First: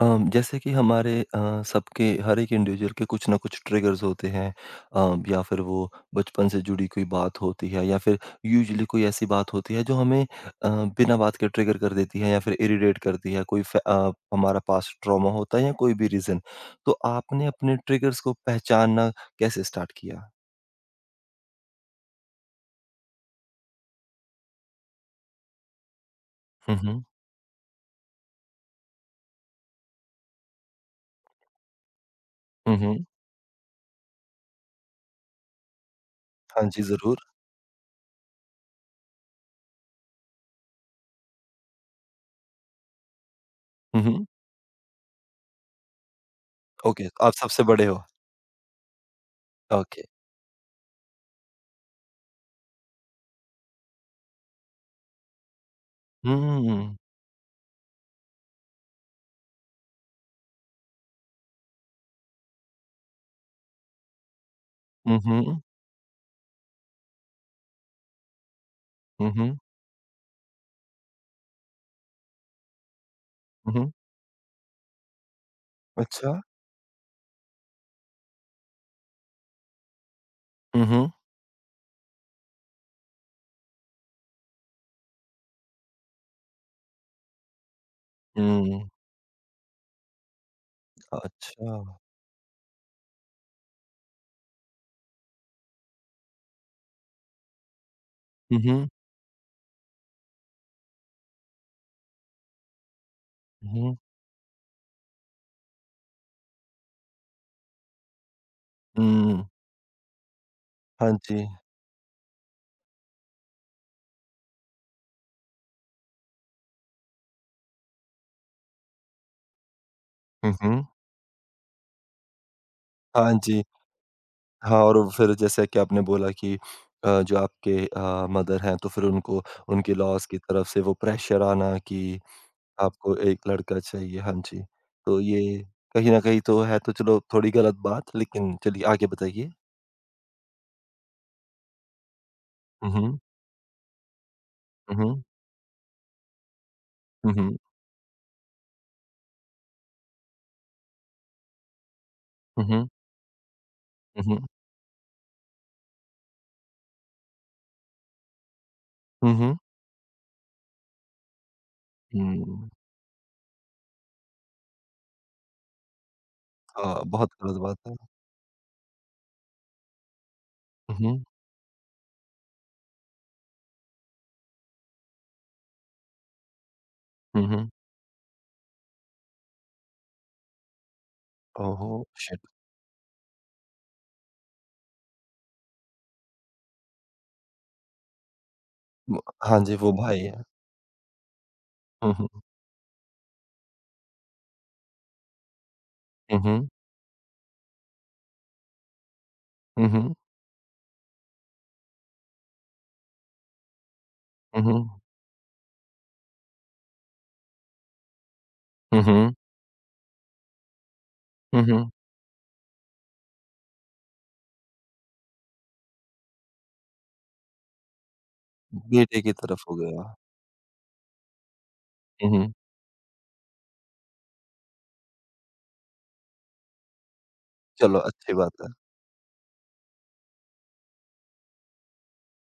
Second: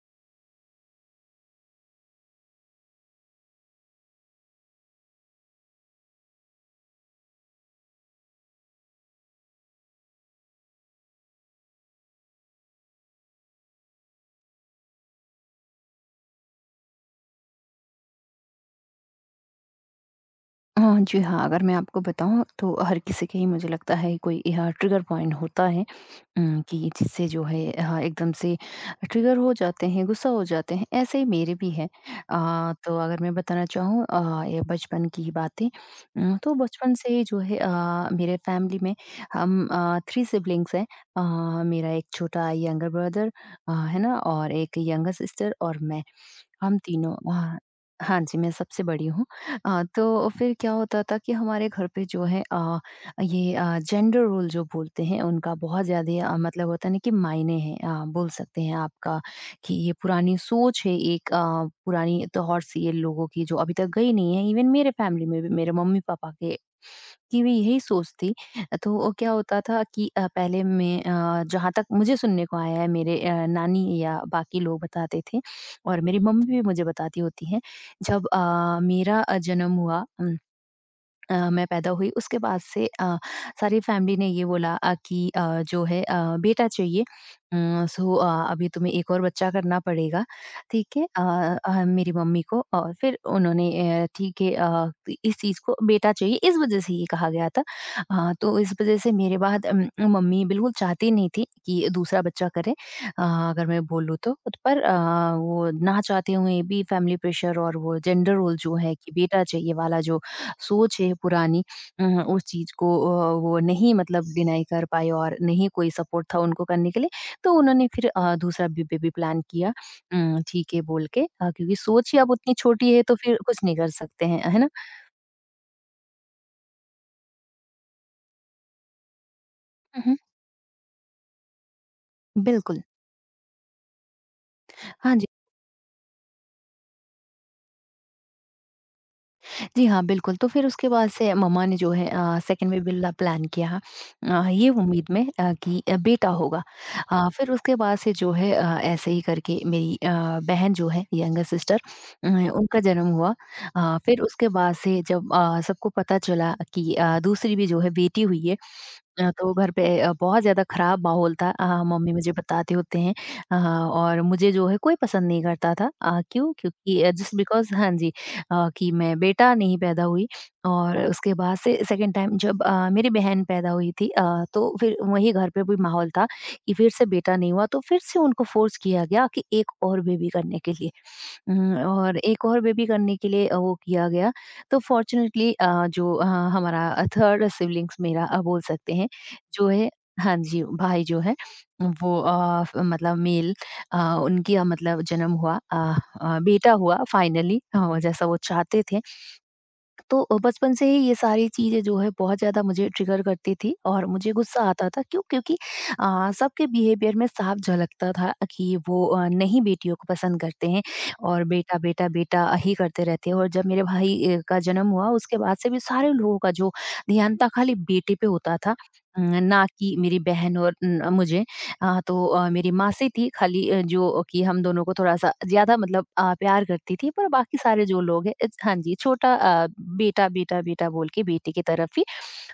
जैसे कि हमारे सबके हर एक इंडिविजुअल के कुछ ना कुछ ट्रिगर्स होते हैं। या फिर वो बचपन से जुड़ी कोई बात होती है, या फिर यूजुअली कोई ऐसी बात होती है जो हमें बिना बात के ट्रिगर कर देती है या फिर इरिटेट करती है। कोई हमारा पास्ट ट्रॉमा होता है, या कोई भी रीजन। तो आपने अपने ट्रिगर्स को पहचानना कैसे स्टार्ट किया? हाँ जी, हाँ, अगर मैं आपको बताऊँ तो हर किसी के ही मुझे लगता है कोई यहाँ ट्रिगर पॉइंट होता है। कि हम्म। जिससे जो है हाँ, एकदम से ट्रिगर हो जाते हैं, गुस्सा हो जाते हैं, ऐसे ही मेरे भी हैं। तो हम्म। अगर मैं बताना चाहूँ ये बचपन की ही बातें। तो हाँ जी, बचपन से ही जरूर। जो है मेरे फैमिली में हम 3 सिबलिंग्स हैं। मेरा एक छोटा यंगर ब्रदर है ना? हम्म। और एक यंगर सिस्टर और मैं। हम ओके, तीनों आप हाँ, सबसे बड़े हो? हाँ जी, मैं सबसे बड़ी हूँ। ओके। तो फिर क्या होता था कि हमारे घर पे जो है ये जेंडर रोल जो बोलते हैं उनका बहुत ज़्यादा मतलब होता है हम्म। ना कि मायने हैं, बोल सकते हैं आपका कि ये पुरानी सोच है एक पुरानी तौर-सी है लोगों की जो अभी तक गई नहीं है। इवन मेरे फैमिली में भी हम्म। मेरे मम्मी-पापा के की भी यही सोच थी। तो वो क्या हम्म। होता था कि पहले मैं जहाँ तक मुझे सुनने को आया है मेरे हम्म। नानी या बाकी लोग बताते थे और मेरी अच्छा। मम्मी भी मुझे बताती होती हैं, जब मेरा जन्म हुआ, हम्म। मैं पैदा हुई उसके बाद से सारी फैमिली ने ये बोला कि जो है बेटा चाहिए। सो अभी हम्म। तुम्हें एक और बच्चा करना पड़ेगा, ठीक है? अच्छा। मेरी मम्मी को और फिर उन्होंने ठीक है इस चीज़ को बेटा चाहिए इस वज़ह से ये कहा गया था। हुँ, तो इस हुँ। वज़ह से मेरे बाद मम्मी बिल्कुल चाहती नहीं थी कि दूसरा बच्चा करें, अगर मैं हुँ, बोलूँ तो। पर वो ना चाहते हुए भी फैमिली प्रेशर और वो जेंडर रोल जो है कि हुँ। बेटा चाहिए वाला जो सोच हाँ है जी। पुरानी, उस चीज़ को वो नहीं मतलब डिनाई कर पाए और नहीं कोई सपोर्ट था उनको करने के लिए, तो उन्होंने फिर दूसरा बे बेबी प्लान किया। हुँ, ठीक है हुँ। बोल के, क्योंकि सोच ही अब उतनी छोटी है तो हाँ फिर कुछ जी। नहीं कर सकते हैं, है ना? हाँ, और फिर जैसा कि आपने बोला कि जो आपके मदर हैं, तो फिर उनको उनके हुँ, हुँ, लॉज़ की तरफ से वो प्रेशर आना कि बिल्कुल। आपको एक लड़का चाहिए। हाँ जी। हाँ तो जी। ये कहीं न कहीं तो है, तो चलो थोड़ी गलत बात, लेकिन चलिए आगे बताइए? जी हाँ, बिल्कुल, तो फिर उसके बाद से मम्मा ने जो है सेकंड में हुँ, बिल्ला हुँ। प्लान किया, ये हुँ, उम्मीद हुँ। में कि बेटा होगा। हुँ, फिर हुँ। उसके बाद से जो है ऐसे ही करके मेरी बहन जो है यंगर सिस्टर, हुँ, उनका हुँ। जन्म हुआ। फिर हुँ, हुँ। उसके बाद से जब सबको पता चला कि दूसरी भी जो है बेटी हुई है, हुँ, तो हुँ। घर पे बहुत ज़्यादा ख़राब माहौल था। मम्मी मुझे हुँ। बताते होते हैं और मुझे जो है कोई पसंद नहीं करता था। क्यों? क्योंकि हाँ, बहुत जस्ट गलत बिकॉज़ बात हाँ है। जी, कि मैं बेटा नहीं पैदा हुई। हुँ, और हुँ। उसके बाद से सेकंड टाइम जब मेरी बहन पैदा हुई थी, तो फिर वही घर पे भी माहौल था कि फिर से बेटा हुँ, नहीं हुआ हुँ। तो फिर से उनको फोर्स किया गया कि एक और बेबी करने के लिए। ओह हुँ, हो! और एक शिट! और बेबी करने के लिए वो किया गया। तो फ़ॉर्च्यूनेटली जो हमारा थर्ड सिब्लिंग्स मेरा बोल सकते हैं, व हाँ जो जी, है वो भाई हाँ है। जी, भाई जो है हुँ, वो हुँ। फ मतलब मेल अ, उनकी मतलब जन्म हुआ, हुँ, हुँ। बेटा हुआ फाइनली, जैसा वो चाहते थे। हुँ, हुँ, हुँ। तो बचपन से ही ये सारी चीज़ें जो है बहुत ज़्यादा मुझे ट्रिगर करती थी और मुझे गुस्सा आता था। क्यों? क्योंकि सबके बिहेवियर में साफ झलकता था कि हुँ, वो हुँ। नहीं बेटियों को पसंद करते हैं और हुँ, बेटा, हुँ। बेटा, बेटा ही करते रहते हैं। और जब मेरे भाई का जन्म हुआ उसके बाद से भी सारे लोगों का जो ध्यान था खाली बेटे पे होता था, बेटे की तरफ ना हो कि गया। मेरी बहन और मुझे। तो हुँ, हुँ। मेरी माँ से थी खाली, जो कि हम दोनों को थोड़ा-सा ज़्यादा मतलब प्यार करती थी पर बाकी सारे चलो जो लोग अच्छी हैं बात इस है। हाँ जी, छोटा बेटा, बेटा, बेटा बोल के बेटे की तरफ ही।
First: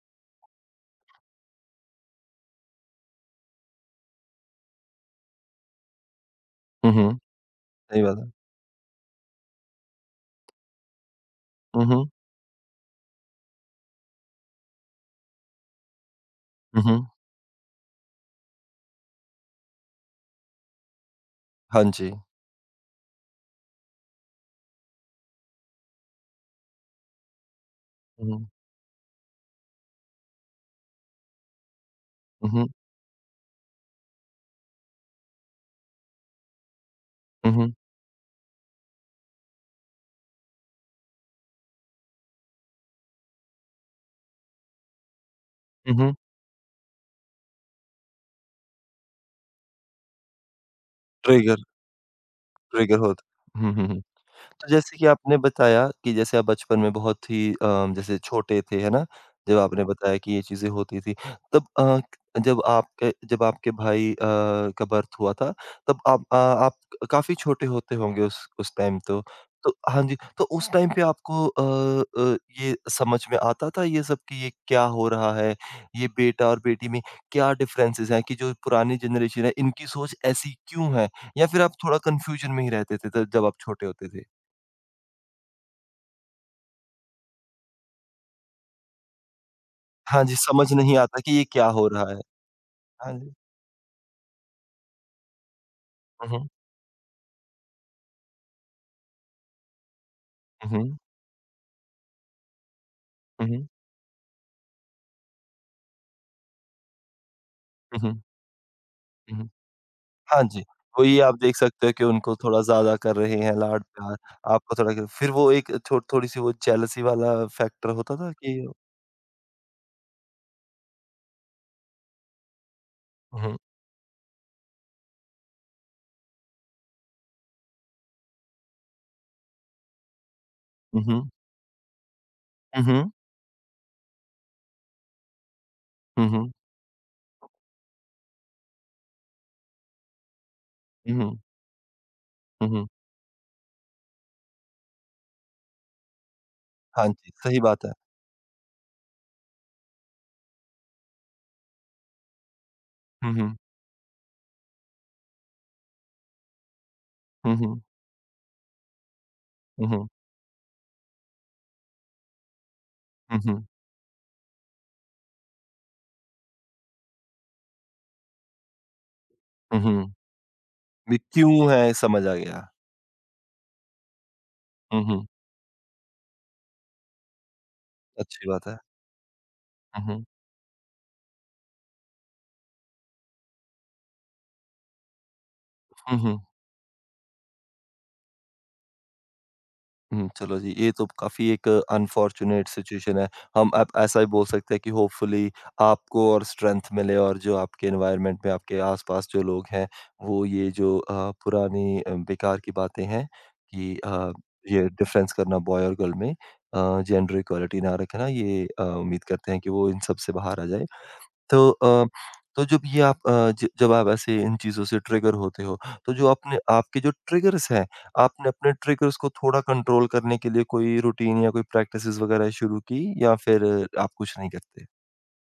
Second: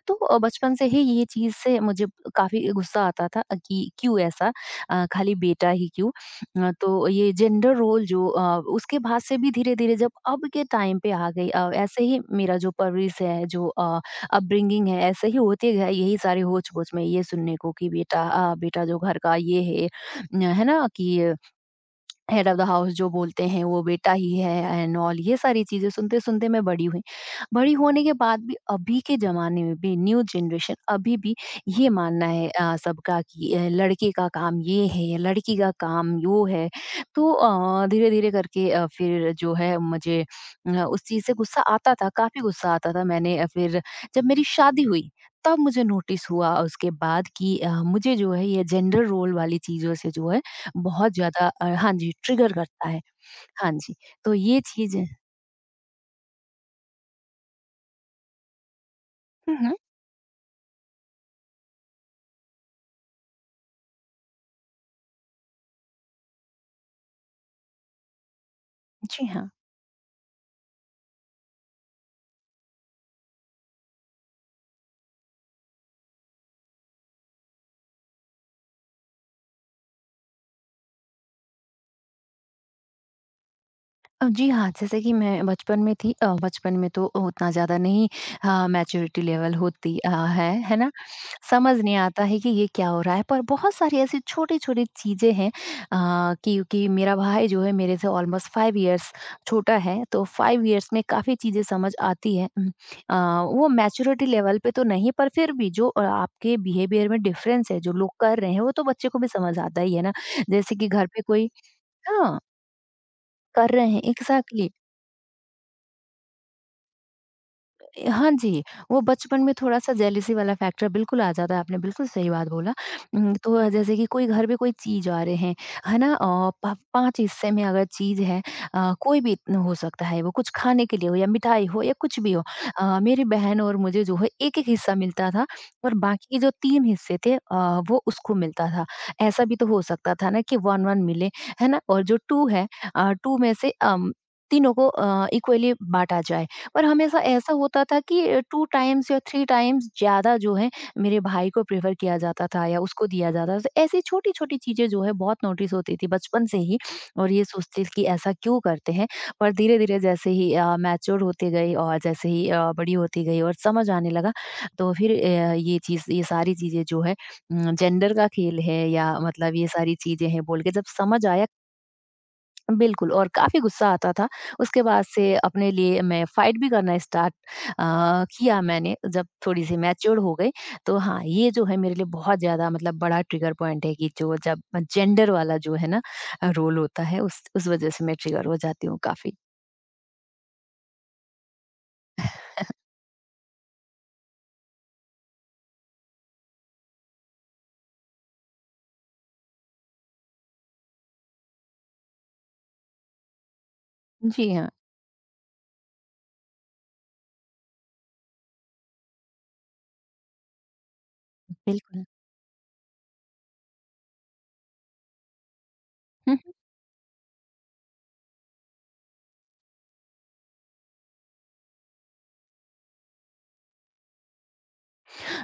तो बचपन से ही ये चीज़ से मुझे काफ़ी गुस्सा आता था कि क्यों ऐसा, खाली बेटा ही क्यों। हुँ, तो हुँ। ये जेंडर सही रोल बात जो है। उसके बाद से भी धीरे-धीरे जब अब के टाइम पे आ गई, हुँ, ऐसे हुँ। ही मेरा जो परवरिश है, जो अपब्रिंगिंग है, ऐसे ही होते गए यही सारे हुँ, होच-पोच में हुँ। ये सुनने को कि बेटा बेटा जो घर का ये है, न है ना? कि हाँ जी। हेड ऑफ़ द हाउस जो बोलते हैं वो बेटा ही है एंड ऑल, ये सारी चीज़ें सुनते-सुनते मैं बड़ी हुई। बड़ी होने के हुँ, बाद हुँ। भी अभी के ज़माने में भी न्यू जनरेशन अभी भी ये मानना है हुँ, हुँ। सबका कि लड़के का काम ये है, लड़की का काम यो है। तो हुँ, हुँ। धीरे-धीरे करके फिर जो है मुझे उस चीज़ से गुस्सा आता था, काफ़ी गुस्सा आता था। मैंने फिर जब मेरी शादी हुई तब मुझे हुँ, हुँ। नोटिस हुआ उसके बाद कि मुझे जो है ये जेंडर रोल वाली चीज़ों से जो है बहुत ज़्यादा ट्रिगर हाँ जी, ट्रिगर करता ट्रिगर है। होता। हाँ हुँ, हुँ, जी, हुँ। तो ये तो जैसे चीज़। कि आपने बताया कि जैसे आप बचपन में बहुत ही जैसे छोटे थे, है ना? हुँ, जब हुँ। आपने बताया कि ये चीज़ें होती थी, तब जब आपके भाई का बर्थ हुआ था, तब आप काफ़ी छोटे होते होंगे उस टाइम तो। जी हाँ। तो हाँ जी, तो उस टाइम पे आपको ये समझ में आता था ये सब कि ये क्या हो रहा है? ये बेटा और बेटी में क्या डिफरेंसेज़ हैं, कि जो पुरानी जनरेशन है, इनकी सोच ऐसी क्यों है? या फिर आप थोड़ा कन्फ्यूज़न में ही रहते थे तब, जब आप छोटे होते थे? जी हाँ, जैसे कि मैं बचपन में थी, बचपन में तो उतना ज़्यादा नहीं मैच्योरिटी लेवल होती हाँ जी, समझ है ना? नहीं आता कि ये क्या समझ हो नहीं रहा है। आता है कि ये क्या हो हाँ रहा है, जी। पर बहुत सारी ऐसी छोटी-छोटी चीज़ें हैं। हुँ, हुँ, क्योंकि मेरा भाई जो है मेरे से ऑलमोस्ट 5 इयर्स छोटा है, तो 5 हुँ, इयर्स में काफ़ी चीज़ें समझ आती हैं। अ, हुँ, वो मैच्योरिटी लेवल पे तो नहीं, पर फिर भी जो आपके बिहेवियर में डिफरेंस है, जो लोग हुँ, कर रहे हैं, वो तो बच्चे को भी हुँ। समझ आता ही है ना? हाँ जी, जैसे कि घर वही पे आप कोई देख सकते हो कि उनको हाँ, थोड़ा ज़्यादा कर रहे हैं कर रहे हैं, लाड-प्यार, एग्ज़ैक्टली। आपको थोड़ा क फिर वो एक थो थोड़ी-सी वो जेलसी वाला फैक्टर होता हाँ था कि। जी, वो बचपन में थोड़ा-सा जेलसी वाला फैक्टर बिल्कुल आ जाता है, आपने बिल्कुल सही बात बोला। हुँ, हुँ, तो जैसे कि कोई घर पे कोई चीज़ आ रहे हैं, है ना? अ, प 5 हिस्से में अगर चीज़ है, कोई भी न हो सकता है, वो कुछ खाने के हुँ, लिए हो या हुँ, मिठाई हो या कुछ भी हो। मेरी बहन और मुझे जो है एक-एक हिस्सा मिलता था और हुँ, बाकी के हुँ, जो 3 हिस्से थे वो उसको मिलता था। ऐसा भी तो हो सकता था ना कि 1-1 मिले, है ना? और जो 2 है हुँ, हुँ। 2 में से तीनों को इक्वली बाँटा जाए। पर हाँ हमेशा जी, ऐसा सही होता बात है। था कि 2 टाइम्स या 3 टाइम्स ज़्यादा जो है मेरे भाई को प्रेफ़र किया जाता था या उसको दिया हुँ, हुँ, जाता था। तो ऐसी छोटी-छोटी चीज़ें जो है बहुत नोटिस होती थी बचपन से ही और ये हुँ, हुँ, सोचते कि ऐसा क्यों करते हैं? पर हुँ, धीरे-धीरे हुँ, जैसे ही मैच्योर होते गए और जैसे ही बड़ी होती गई हुँ, और समझ आने लगा तो फिर ये सारी चीज़ें जो है जेंडर का खेल है या मतलब ये हुँ, सारी हुँ। चीज़ें हैं बोल के जब ये समझ आया, क्यों है समझ आ गया। बिल्कुल और काफ़ी गुस्सा आता था। उसके हुँ, बाद हुँ, से अपने लिए मैं फ़ाइट भी करना स्टार्ट अ, अच्छी किया बात है। मैंने जब थोड़ी-सी हुँ, मैच्योर हुँ, हो गई। तो हाँ, ये जो है मेरे लिए बहुत ज़्यादा मतलब बड़ा ट्रिगर पॉइंट है कि जो जब जेंडर वाला जो है ना हुँ, हुँ। रोल होता है उस वज़ह से मैं ट्रिगर हो जाती हूँ काफ़ी। हुँ, चलो जी, ये तो काफ़ी एक अनफॉर्च्यूनेट सिचुएशन है। हम, आप ऐसा भी बोल सकते हैं कि होपफुली आपको और स्ट्रेंथ मिले, और जो आपके एनवायरनमेंट में आपके आस-पास जो लोग हैं, वो ये जो पुरानी बेकार की बातें हैं, कि जी हाँ, ये डिफ़रेंस करना बॉय और गर्ल में, जेंडर इक्वालिटी ना रखना, ये उम्मीद करते हैं कि वो इन सब से बाहर आ जाए। तो बिल्कुल। तो जब ये आप अ, ज जब आप ऐसे इन चीज़ों से ट्रिगर होते हो, तो जो अपने आपके जो ट्रिगर्स हैं, आपने अपने ट्रिगर्स को थोड़ा कंट्रोल करने के लिए कोई रूटीन या कोई प्रैक्टिसेज़ वगैरह शुरू की, या फिर आप कुछ नहीं करते?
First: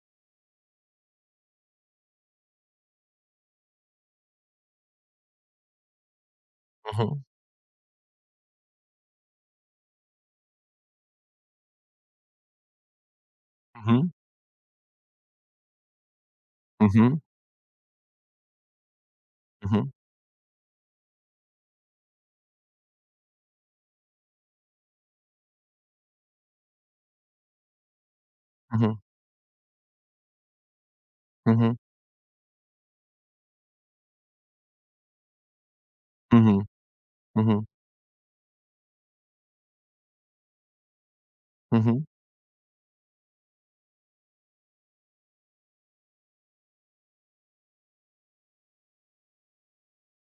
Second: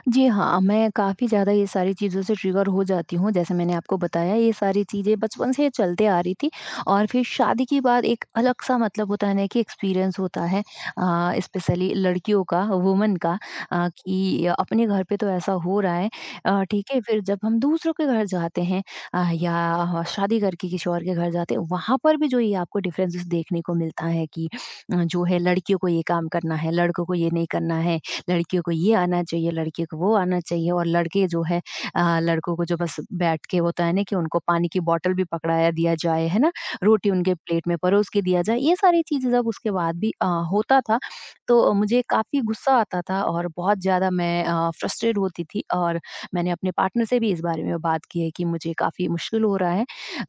जी हाँ, मैं काफ़ी ज़्यादा ये सारी चीज़ों से ट्रिगर हो जाती हूँ। जैसे मैंने आपको बताया ये सारी चीज़ें बचपन से चलते आ रही थी और हुँ, फिर शादी के बाद एक अलग-सा मतलब होता है ना कि एक्सपीरियंस होता है, स्पेशली लड़कियों का, वुमन का, हुँ, कि अपने घर पे तो ऐसा हो रहा है, हुँ, ठीक है? हुँ, फिर जब हम दूसरों के घर जाते हैं हुँ, या शादी करके किसी और के घर जाते हैं, वहाँ पर भी जो ये आपको डिफरेंसेस देखने को मिलता है कि जो है लड़कियों को ये काम करना है, लड़कों को ये नहीं करना है। लड़कियों को हुँ, ये हुँ, आना चाहिए, लड़कियों को वो आना चाहिए और लड़के जो हुँ, है हुँ, लड़कों को जो बस बैठ के होता है ना कि उनको पानी की बॉटल भी पकड़ाया दिया जाए, है हुँ, ना? हुँ, रोटी उनके हुँ, प्लेट में परोस के दिया जाए, ये सारी चीज़ें जब उसके बाद भी होता था, तो हुँ, मुझे काफ़ी गुस्सा आता था और बहुत ज़्यादा मैं फ्रस्ट्रेट होती थी और मैंने अपने पार्टनर से भी इस बारे में बात की है कि मुझे काफ़ी मुश्किल हो रहा है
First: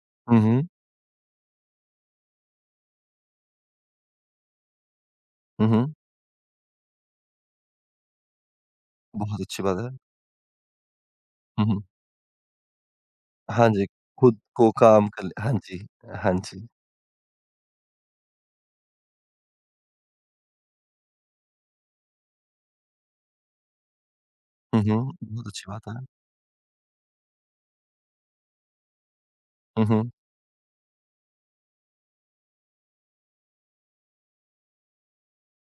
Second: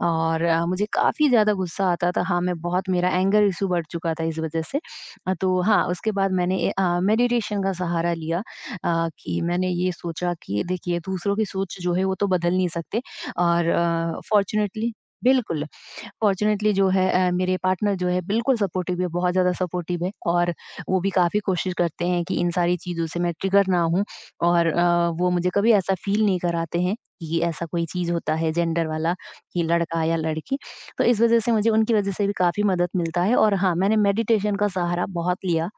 और हुँ, मुझे काफ़ी ज़्यादा गुस्सा आता था। हाँ, मैं बहुत मेरा एंगर इश्यू बढ़ चुका था इस वज़ह से। तो हुँ, हाँ, हुँ, उसके बाद मैंने मेडिटेशन का सहारा लिया। कि बहुत अच्छी मैंने बात ये है। सोचा कि देखिए दूसरों की हुँ, सोच हुँ, जो है वो तो बदल नहीं सकते हाँ और जी, खुद को फॉर्च्यूनेटली काम कर ले, हाँ बिल्कुल, जी, हाँ जी। फॉर्च्यूनेटली जो है मेरे पार्टनर जो है बिल्कुल सपोर्टिव है, बहुत ज़्यादा सपोर्टिव है और वो भी काफ़ी कोशिश करते हैं कि इन सारी चीज़ों से मैं ट्रिगर ना हूँ और हुँ, हुँ, वो बहुत मुझे अच्छी कभी बात ऐसा है। फ़ील नहीं कराते हैं कि ऐसा कोई चीज़ होता है जेंडर वाला कि हुँ, लड़का हुँ, या लड़की। तो इस वज़ह से मुझे उनकी वज़ह से भी काफ़ी मदद मिलता है और हाँ, मैंने मेडिटेशन का सहारा बहुत लिया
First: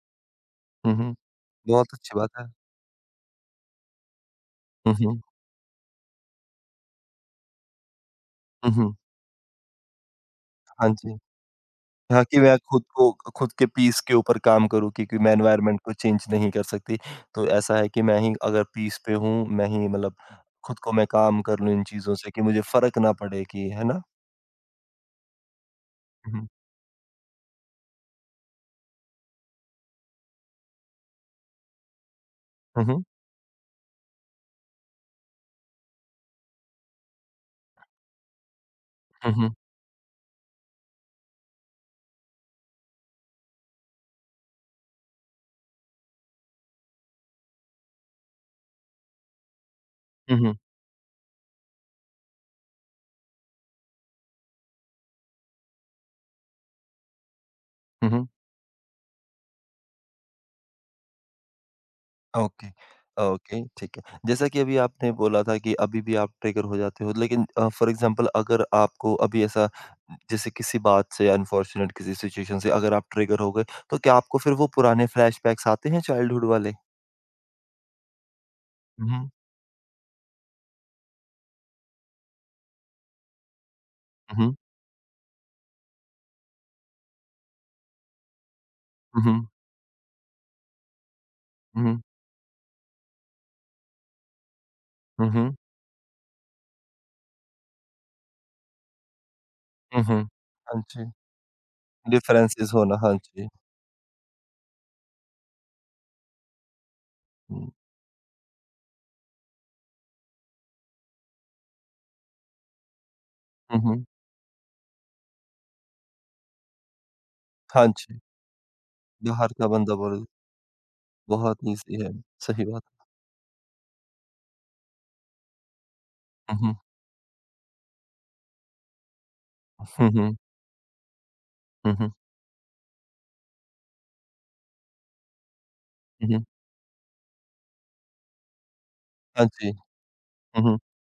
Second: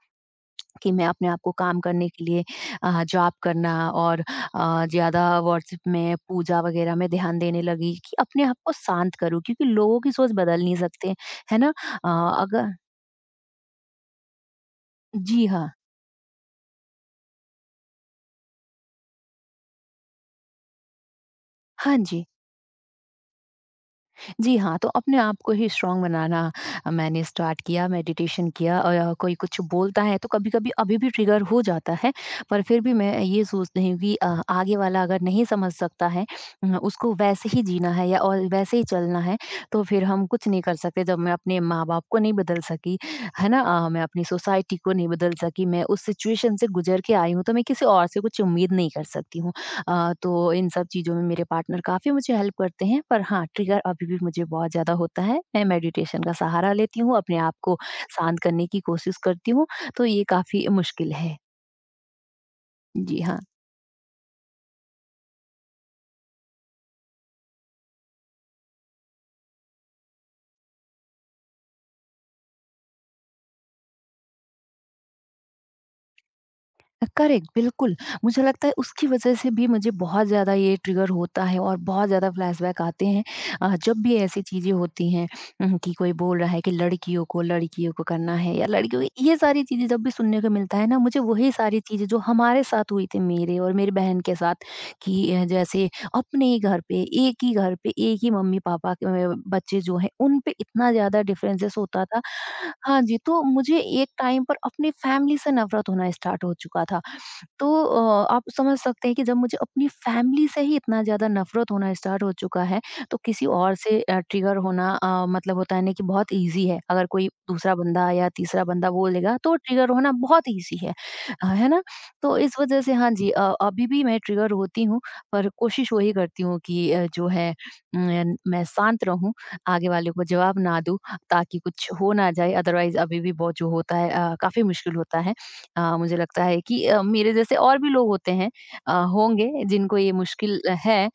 कि हुँ, मैं हुँ, अपने आप को काम बहुत करने अच्छी के बात लिए है। जॉब करना और हुँ, हुँ, ज़्यादा व्हाट्सएप में पूजा वग़ैरह में ध्यान देने लगी कि अपने आप हुँ, को हुँ, शांत करूँ क्योंकि लोगों की सोच बदल नहीं हाँ सकते, जी। है ना? हाँ, कि मैं अगर खुद के पीस के ऊपर काम करूँ, क्योंकि मैं जी हाँ। एनवायरनमेंट को चेंज नहीं कर सकती। तो ऐसा है कि मैं ही अगर पीस पे हूँ, मैं ही मतलब खुद को मैं काम कर लूँ इन हाँ चीज़ों जी। से, कि मुझे फ़र्क ना पड़े, कि है ना? जी हाँ, तो अपने आप को ही स्ट्रॉन्ग हुँ, बनाना मैंने स्टार्ट किया, मेडिटेशन किया और कोई कुछ बोलता है तो कभी-कभी अभी भी ट्रिगर हो जाता है, पर फिर हुँ, भी हुँ, मैं ये सोचती हूँ कि आगे वाला अगर नहीं समझ सकता है उसको वैसे ही जीना है या और वैसे ही चलना हुँ, है, हुँ, तो फिर हम कुछ नहीं कर सकते। जब मैं अपने माँ-बाप को नहीं बदल सकी, है ना? मैं अपनी सोसाइटी को नहीं बदल सकी, मैं उस सिचुएशन से गुज़र के आई हूँ, तो मैं किसी और से कुछ उम्मीद नहीं कर सकती हूँ। हुँ, तो हुँ, इन सब चीज़ों में मेरे पार्टनर काफ़ी मुझे हेल्प करते हैं पर हाँ, ट्रिगर अभी भी मुझे बहुत ज़्यादा होता है। मैं मेडिटेशन का सहारा लेती हूँ, अपने आप को हुँ, हुँ। शांत करने की कोशिश करती हूँ, तो ये काफ़ी मुश्किल है। ओके, जी हाँ। ओके, ठीक है। जैसा कि अभी आपने बोला था कि अभी भी आप ट्रिगर हो जाते हो, लेकिन फ़ॉर एग्ज़ाम्पल अगर आपको अभी ऐसा, जैसे किसी बात से अनफॉर्च्यूनेट किसी सिचुएशन से अगर आप ट्रिगर हो गए, तो क्या आपको फिर वो पुराने फ्लैशबैक्स आते हैं चाइल्डहुड वाले? करेक्ट, बिल्कुल। मुझे लगता है उसकी हुँ। वज़ह से भी मुझे बहुत ज़्यादा ये ट्रिगर होता है और बहुत ज़्यादा फ्लैशबैक आते हैं। जब भी ऐसी हुँ, चीज़ें होती हैं कि कोई बोल रहा है कि लड़कियों को करना है या लड़कियों को, हुँ, ये हुँ, सारी चीज़ें जब भी सुनने को मिलता है ना, मुझे वही सारी हुँ, चीज़ें जो हमारे साथ हुई थी मेरे और मेरी बहन के साथ हुँ, कि हुँ, जैसे अपने ही घर पे, एक ही घर पे, एक ही मम्मी-पापा के बच्चे जो हुँ, हैं, हुँ। उन पे हाँ इतना जी, ज़्यादा डिफरेंसेस होता था। डिफरेंसेस होना, हाँ हाँ जी, तो जी। मुझे एक टाइम पर अपनी फैमिली से नफ़रत होना स्टार्ट हो चुका था। हुँ, तो आप समझ सकते हैं कि जब मुझे अपनी फैमिली से ही इतना ज़्यादा नफ़रत होना स्टार्ट हो चुका है, तो किसी और हुँ, से हुँ, ट्रिगर होना मतलब होता है ना कि बहुत ईज़ी है। अगर कोई दूसरा हाँ बंदा जी, या तीसरा बंदा बोलेगा बिहार तो का ट्रिगर बंदा होना बोल बहुत ईज़ी है। बहुत है ना? ईज़ी है, तो इस सही बात। वज़ह से हाँ जी, अभी भी मैं ट्रिगर होती हूँ, पर कोशिश वही करती हुँ, हूँ हुँ, कि जो है मैं मैं शांत रहूँ, आगे हुँ, वाले को हुँ, जवाब ना दूँ ताकि कुछ हुँ, हुँ, हो ना जाए, अदरवाइज़ अभी भी बहुत जो होता है काफ़ी मुश्किल होता है। मुझे हुँ, लगता हुँ, है कि मेरे जैसे और भी लोग होते हैं हाँ होंगे जी, जिनको ये मुश्किल हुँ, हुँ, है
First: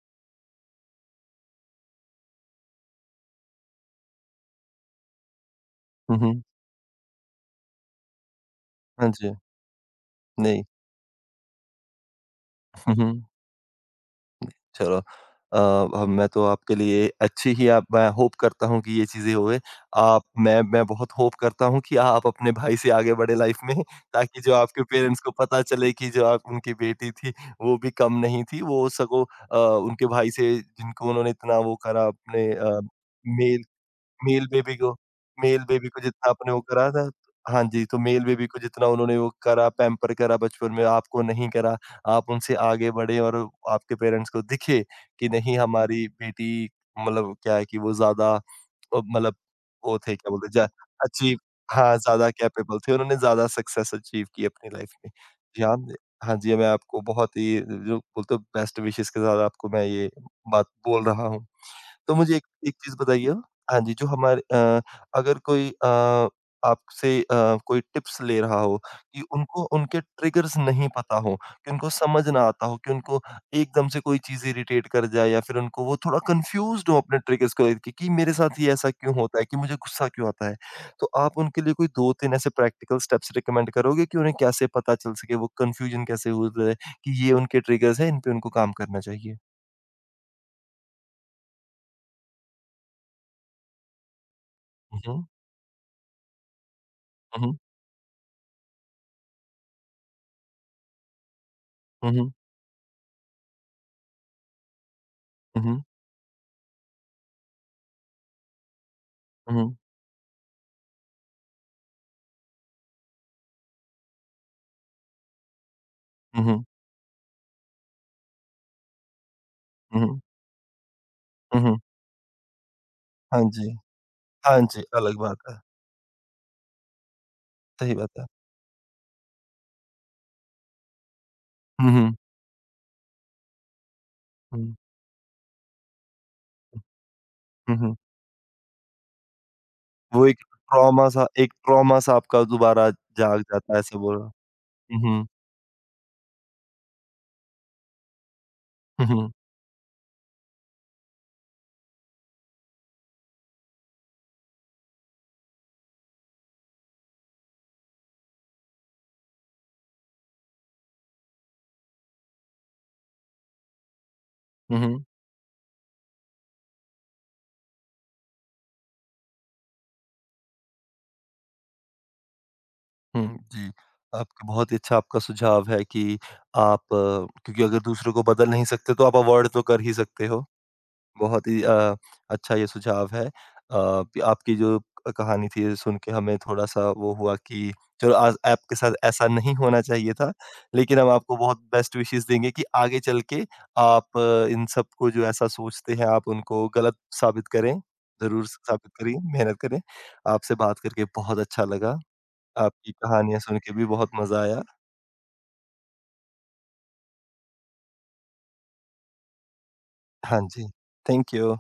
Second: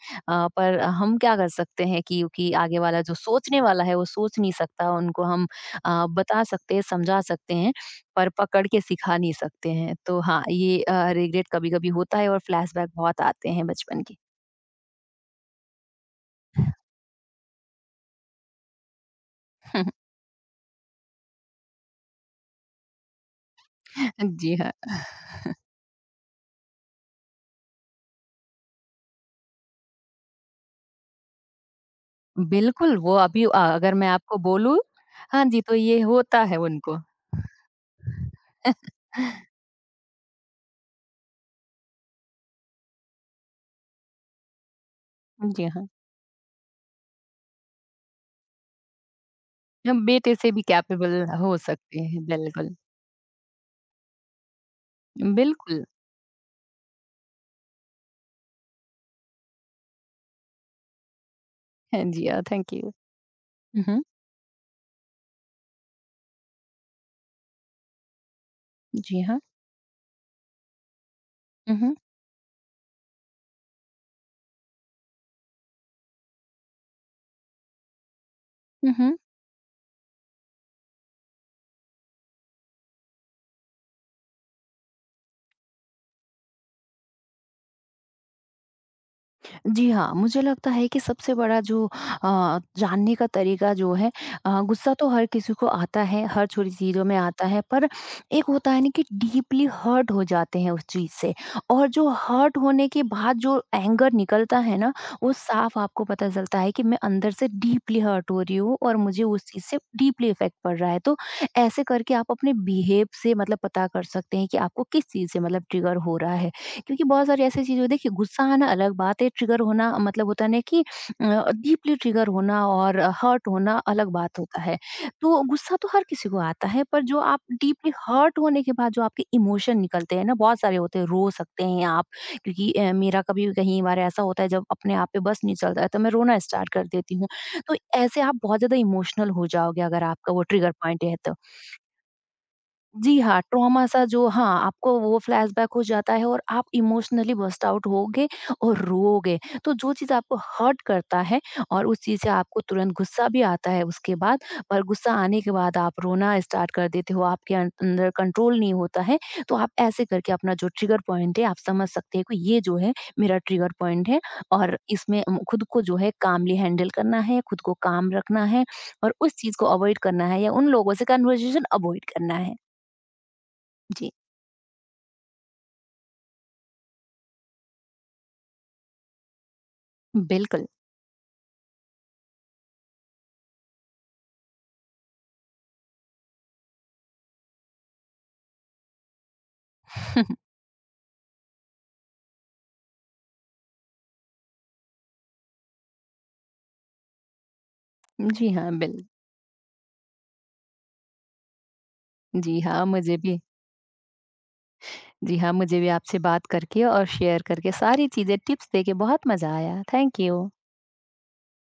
पर हम क्या कर सकते हैं क्योंकि आगे वाला जो सोचने वाला है वो सोच नहीं सकता उनको हम हुँ, हुँ, बता सकते हैं समझा सकते हैं पर पकड़ के हाँ सिखा जी, नहीं सकते हैं तो हाँ नहीं। ये रिग्रेट कभी कभी होता है और फ्लैशबैक हुँ, बहुत हुँ। आते हैं बचपन के। चलो अ, अब मैं तो आपके लिए अच्छी ही आप मैं होप करता हूँ कि ये चीज़ें होए। आप मैं बहुत होप करता हूँ कि आप अपने भाई से आगे बढ़े लाइफ़ में, ताकि जो जी हाँ आपके पेरेंट्स को पता चले कि जो आप उनकी बेटी थी, वो भी कम नहीं थी। वो सगों अ, उनके भाई से, जिनको उन्होंने इतना वो करा, अपने बिल्कुल वो अभी मेल अगर मैं आपको मेल बेबी बोलूँ को। हाँ जी मेल तो बेबी को ये जितना होता आपने है वो करा उनको। था, हाँ जी, तो मेल बेबी को जितना उन्होंने वो करा, पैम्पर करा बचपन में, आपको नहीं करा। आप उनसे आगे बढ़े, और आपके पेरेंट्स को दिखे कि नहीं, जी हाँ हमारी बेटी मतलब क्या है, कि वो ज़्यादा मतलब, वो हम थे क्या बेटे बोलते से भी जा, कैपेबल अचीव, हो हाँ, सकते हैं, ज़्यादा बिल्कुल। कैपेबल थे। उन्होंने ज़्यादा सक्सेस अचीव की अपनी लाइफ़ में। जी हाँ, बिल्कुल, हाँ जी, मैं आपको बहुत ही जो बोलते हो बेस्ट विशेस के साथ आपको मैं ये बात बोल रहा हूँ। हाँ तो जी, मुझे एक थैंक एक यू। चीज़ बताइए, आप, हाँ हुँ, जी, हुँ। जो हमारे अगर कोई आपसे कोई टिप्स ले रहा हो, कि जी हाँ। उनको उनके ट्रिगर्स नहीं पता हो, कि हुँ, उनको हुँ। समझ ना आता हो कि उनको एकदम से कोई चीज़ इरिटेट कर जाए, या फिर उनको वो थोड़ा कन्फ्यूज़्ड हो अपने ट्रिगर्स को लेके, कि मेरे साथ ये ऐसा हुँ, क्यों हुँ। होता है? कि मुझे गुस्सा क्यों आता है? तो आप उनके लिए कोई 2-3 ऐसे प्रैक्टिकल स्टेप्स रिकमेंड करोगे, कि उन्हें कैसे पता चल सके, वो कन्फ्यूजन कैसे हो जाए कि ये उनके ट्रिगर्स हैं, इन पे उनको काम करना चाहिए? जी हाँ, मुझे लगता है कि सबसे बड़ा जो जानने का तरीका जो है गुस्सा हुँ, तो हर हुँ। किसी को आता है, हर छोटी चीज़ों में हुँ, आता हुँ। है, पर एक होता है ना कि डीपली हर्ट हो जाते हैं उस चीज़ से और जो हुँ, हुँ। हर्ट होने के बाद जो एंगर निकलता है ना, वो हुँ, साफ हुँ। आपको पता चलता है कि मैं अंदर से डीपली हर्ट हो रही हूँ और मुझे उस हुँ, चीज़ हुँ। से डीपली इफ़ेक्ट पड़ रहा है। तो ऐसे करके आप अपने बिहेव से मतलब पता कर सकते हैं कि आपको किस चीज़ से मतलब ट्रिगर हो रहा हुँ, है। हुँ। क्योंकि बहुत सारी ऐसी चीज़ें देखिए गुस्सा आना अलग बात है, ट्रिगर होना हुँ, हुँ। मतलब होता है ना कि अ, हुँ, हुँ। डीपली ट्रिगर होना और हाँ हर्ट जी। होना अलग बात हाँ होता है। जी, अलग बात तो है। गुस्सा तो हर किसी को आता है, पर जो आप डीपली सही बात है। हर्ट होने के बाद जो आपके इमोशन निकलते हैं ना, बहुत सारे होते हैं, रो सकते हैं हुँ, आप हुँ। क्योंकि मेरा कभी कहीं बार ऐसा होता है जब हुँ, अपने आप पे बस नहीं चलता है तो मैं रोना स्टार्ट कर देती हूँ। तो हुँ। हुँ, हुँ। ऐसे आप बहुत ज़्यादा इमोशनल हो जाओगे अगर वो आपका एक वो ट्रिगर पॉइंट है ट्रॉमा-सा तो। एक ट्रॉमा-सा आपका दोबारा जी जाग हाँ, जाता है, ट्रॉमा ऐसे सा बोल। जो हुँ, हाँ, आपको वो हुँ। फ्लैशबैक हो जाता है और आप इमोशनली बर्स्ट आउट होगे और हुँ, हुँ। रोओगे। तो जो चीज़ आपको हर्ट करता है और उस चीज़ से आपको तुरंत गुस्सा भी आता है उसके बाद, पर गुस्सा आने के बाद आप रोना स्टार्ट कर देते हो, आपके अंदर कंट्रोल नहीं होता है। तो आप ऐसे करके अपना जो ट्रिगर पॉइंट है, आप समझ सकते हैं कि ये जो है मेरा ट्रिगर पॉइंट है और हुँ, हुँ। इसमें खुद को जो है कामली हैंडल करना है, खुद को काम रखना है और उस चीज़ को अवॉइड करना है या उन लोगों से कन्वर्सेशन अवॉइड करना है। हुँ, जी। जी, आपका बहुत ही अच्छा आपका सुझाव है कि आप, क्योंकि अगर दूसरों को बदल नहीं सकते, तो आप अवॉइड तो कर ही सकते हो। बिल्कुल। बहुत ही अच्छा ये सुझाव है। आपकी जो कहानी थी ये सुन के हमें थोड़ा-सा वो हुआ, कि चलो आज आपके साथ ऐसा नहीं होना चाहिए था। लेकिन हम आपको बहुत बेस्ट विशेज़ देंगे, कि आगे चल के आप इन सबको जो ऐसा सोचते हैं, आप उनको गलत साबित करें। ज़रूर जी हाँ, साबित बिल करिए, मेहनत करें। आपसे बात करके बहुत अच्छा लगा। जी हाँ, आपकी मुझे कहानियाँ भी सुन के भी बहुत मज़ा आया। जी हाँ, मुझे भी आपसे बात करके और शेयर करके सारी चीज़ें, टिप्स देके बहुत मज़ा आया। थैंक हाँ यू। Ji, thank you.